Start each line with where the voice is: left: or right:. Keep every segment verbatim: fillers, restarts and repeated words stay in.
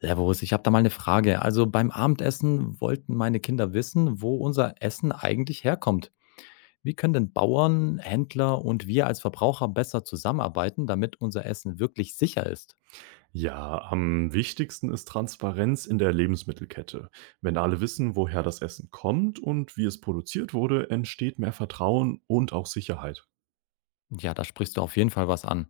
left: Servus, ich habe da mal eine Frage. Also beim Abendessen wollten meine Kinder wissen, wo unser Essen eigentlich herkommt. Wie können denn Bauern, Händler und wir als Verbraucher besser zusammenarbeiten, damit unser Essen wirklich sicher ist?
right: Ja, am wichtigsten ist Transparenz in der Lebensmittelkette. Wenn alle wissen, woher das Essen kommt und wie es produziert wurde, entsteht mehr Vertrauen und auch Sicherheit.
left: Ja, da sprichst du auf jeden Fall was an.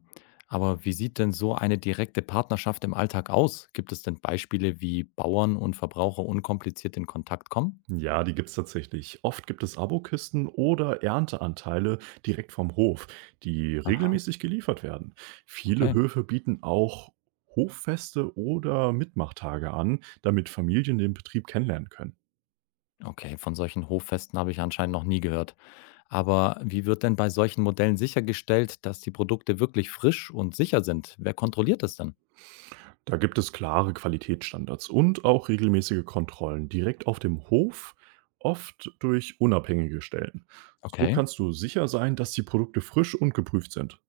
left: Aber wie sieht denn so eine direkte Partnerschaft im Alltag aus? Gibt es denn Beispiele, wie Bauern und Verbraucher unkompliziert in Kontakt kommen?
right: Ja, die gibt's tatsächlich. Oft gibt es Abokisten oder Ernteanteile direkt vom Hof, die
left: Ah,
right: regelmäßig geliefert werden. Viele
left: okay.
right: Höfe bieten auch Hoffeste oder Mitmachtage an, damit Familien den Betrieb kennenlernen können.
left: Okay, von solchen Hoffesten habe ich anscheinend noch nie gehört. Aber wie wird denn bei solchen Modellen sichergestellt, dass die Produkte wirklich frisch und sicher sind? Wer kontrolliert das denn?
right: Da gibt es klare Qualitätsstandards und auch regelmäßige Kontrollen direkt auf dem Hof, oft durch unabhängige Stellen. So
left: Okay.
right: kannst du sicher sein, dass die Produkte frisch und geprüft sind.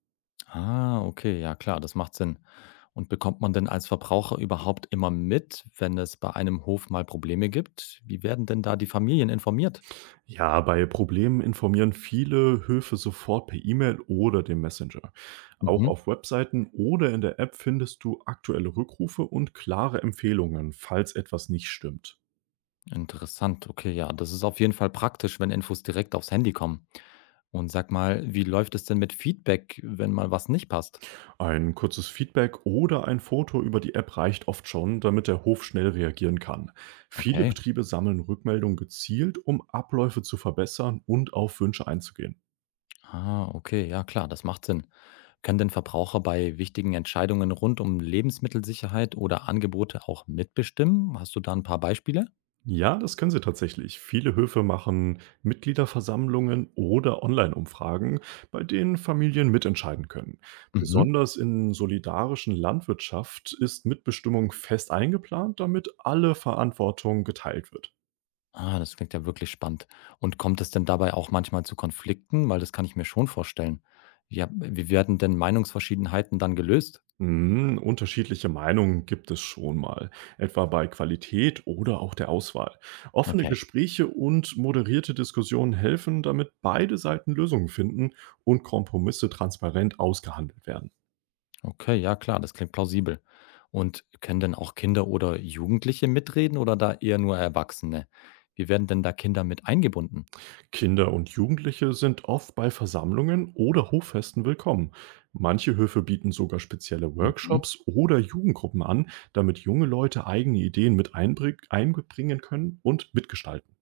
left: Ah, okay, ja klar, das macht Sinn. Und bekommt man denn als Verbraucher überhaupt immer mit, wenn es bei einem Hof mal Probleme gibt? Wie werden denn da die Familien informiert?
right: Ja, bei Problemen informieren viele Höfe sofort per E-Mail oder dem Messenger. Auch
left: Mhm.
right: auf Webseiten oder in der App findest du aktuelle Rückrufe und klare Empfehlungen, falls etwas nicht stimmt.
left: Interessant, okay, ja, das ist auf jeden Fall praktisch, wenn Infos direkt aufs Handy kommen. Und sag mal, wie läuft es denn mit Feedback, wenn mal was nicht passt?
right: Ein kurzes Feedback oder ein Foto über die App reicht oft schon, damit der Hof schnell reagieren kann. Viele
left: Okay.
right: Betriebe sammeln Rückmeldungen gezielt, um Abläufe zu verbessern und auf Wünsche einzugehen.
left: Ah, okay, ja klar, das macht Sinn. Können denn Verbraucher bei wichtigen Entscheidungen rund um Lebensmittelsicherheit oder Angebote auch mitbestimmen? Hast du da ein paar Beispiele?
right: Ja, das können sie tatsächlich. Viele Höfe machen Mitgliederversammlungen oder Online-Umfragen, bei denen Familien mitentscheiden können.
left: Mhm.
right: Besonders in solidarischen Landwirtschaft ist Mitbestimmung fest eingeplant, damit alle Verantwortung geteilt wird.
left: Ah, das klingt ja wirklich spannend. Und kommt es denn dabei auch manchmal zu Konflikten? Weil das kann ich mir schon vorstellen. Ja, wie werden denn Meinungsverschiedenheiten dann gelöst?
right: Hm, unterschiedliche Meinungen gibt es schon mal, etwa bei Qualität oder auch der Auswahl. Offene
left: Okay.
right: Gespräche und moderierte Diskussionen helfen, damit beide Seiten Lösungen finden und Kompromisse transparent ausgehandelt werden.
left: Okay, ja klar, das klingt plausibel. Und können denn auch Kinder oder Jugendliche mitreden oder da eher nur Erwachsene? Wie werden denn da Kinder mit eingebunden?
right: Kinder und Jugendliche sind oft bei Versammlungen oder Hoffesten willkommen. Manche Höfe bieten sogar spezielle
left: Mhm.
right: Workshops oder Jugendgruppen an, damit junge Leute eigene Ideen mit einbring- einbringen können und mitgestalten.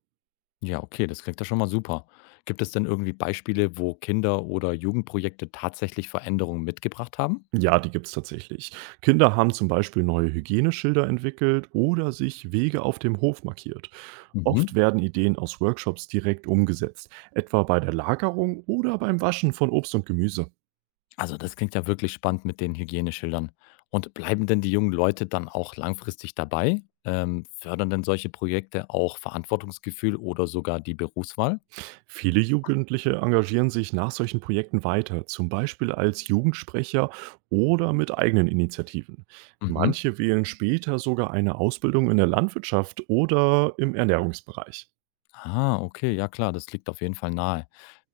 left: Ja, okay, das klingt ja schon mal super. Gibt es denn irgendwie Beispiele, wo Kinder oder Jugendprojekte tatsächlich Veränderungen mitgebracht haben?
right: Ja, die gibt's tatsächlich. Kinder haben zum Beispiel neue Hygieneschilder entwickelt oder sich Wege auf dem Hof markiert.
left: Mhm.
right: Oft werden Ideen aus Workshops direkt umgesetzt, etwa bei der Lagerung oder beim Waschen von Obst und Gemüse.
left: Also das klingt ja wirklich spannend mit den Hygieneschildern. Und bleiben denn die jungen Leute dann auch langfristig dabei? Ähm, fördern denn solche Projekte auch Verantwortungsgefühl oder sogar die Berufswahl?
right: Viele Jugendliche engagieren sich nach solchen Projekten weiter, zum Beispiel als Jugendsprecher oder mit eigenen Initiativen.
left: Mhm.
right: Manche wählen später sogar eine Ausbildung in der Landwirtschaft oder im Ernährungsbereich.
left: Ah, okay, ja klar, das liegt auf jeden Fall nahe.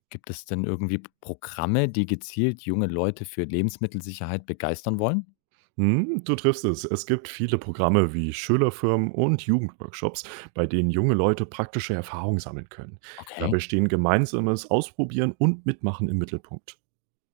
left: Gibt es denn irgendwie Programme, die gezielt junge Leute für Lebensmittelsicherheit begeistern wollen?
right: Hm, du triffst es. Es gibt viele Programme wie Schülerfirmen und Jugendworkshops, bei denen junge Leute praktische Erfahrungen sammeln können. Dabei
left: Okay.
right: stehen gemeinsames Ausprobieren und Mitmachen im Mittelpunkt.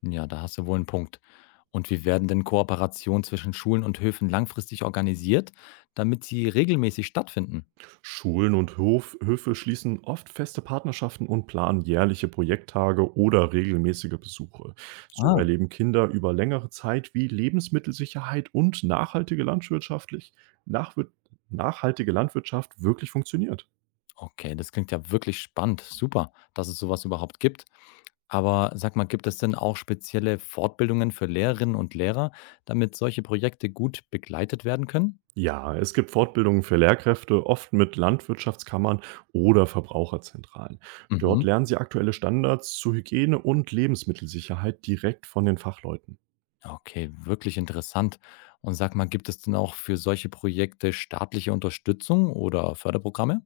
left: Ja, da hast du wohl einen Punkt. Und wie werden denn Kooperationen zwischen Schulen und Höfen langfristig organisiert, damit sie regelmäßig stattfinden?
right: Schulen und Hof Höfe schließen oft feste Partnerschaften und planen jährliche Projekttage oder regelmäßige Besuche. So
left: Ah,
right: erleben Kinder über längere Zeit, wie Lebensmittelsicherheit und nachhaltige Landwirtschaftlich, nachwir- nachhaltige Landwirtschaft wirklich funktioniert.
left: okay, das klingt ja wirklich spannend. Super, dass es sowas überhaupt gibt. Aber sag mal, gibt es denn auch spezielle Fortbildungen für Lehrerinnen und Lehrer, damit solche Projekte gut begleitet werden können?
right: Ja, es gibt Fortbildungen für Lehrkräfte, oft mit Landwirtschaftskammern oder Verbraucherzentralen.
left: Mhm.
right: Dort lernen sie aktuelle Standards zu Hygiene und Lebensmittelsicherheit direkt von den Fachleuten.
left: Okay, wirklich interessant. Und sag mal, gibt es denn auch für solche Projekte staatliche Unterstützung oder Förderprogramme?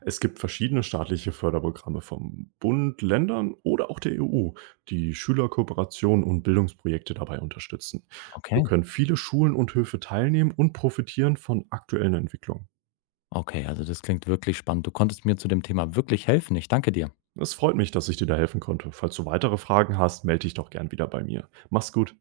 right: Es gibt verschiedene staatliche Förderprogramme vom Bund, Ländern oder auch der E U, die Schülerkooperationen und Bildungsprojekte dabei unterstützen. So
left: Okay.
right: können viele Schulen und Höfe teilnehmen und profitieren von aktuellen Entwicklungen.
left: Okay, also das klingt wirklich spannend. Du konntest mir zu dem Thema wirklich helfen. Ich danke dir.
right: Es freut mich, dass ich dir da helfen konnte. Falls du weitere Fragen hast, melde dich doch gern wieder bei mir. Mach's gut.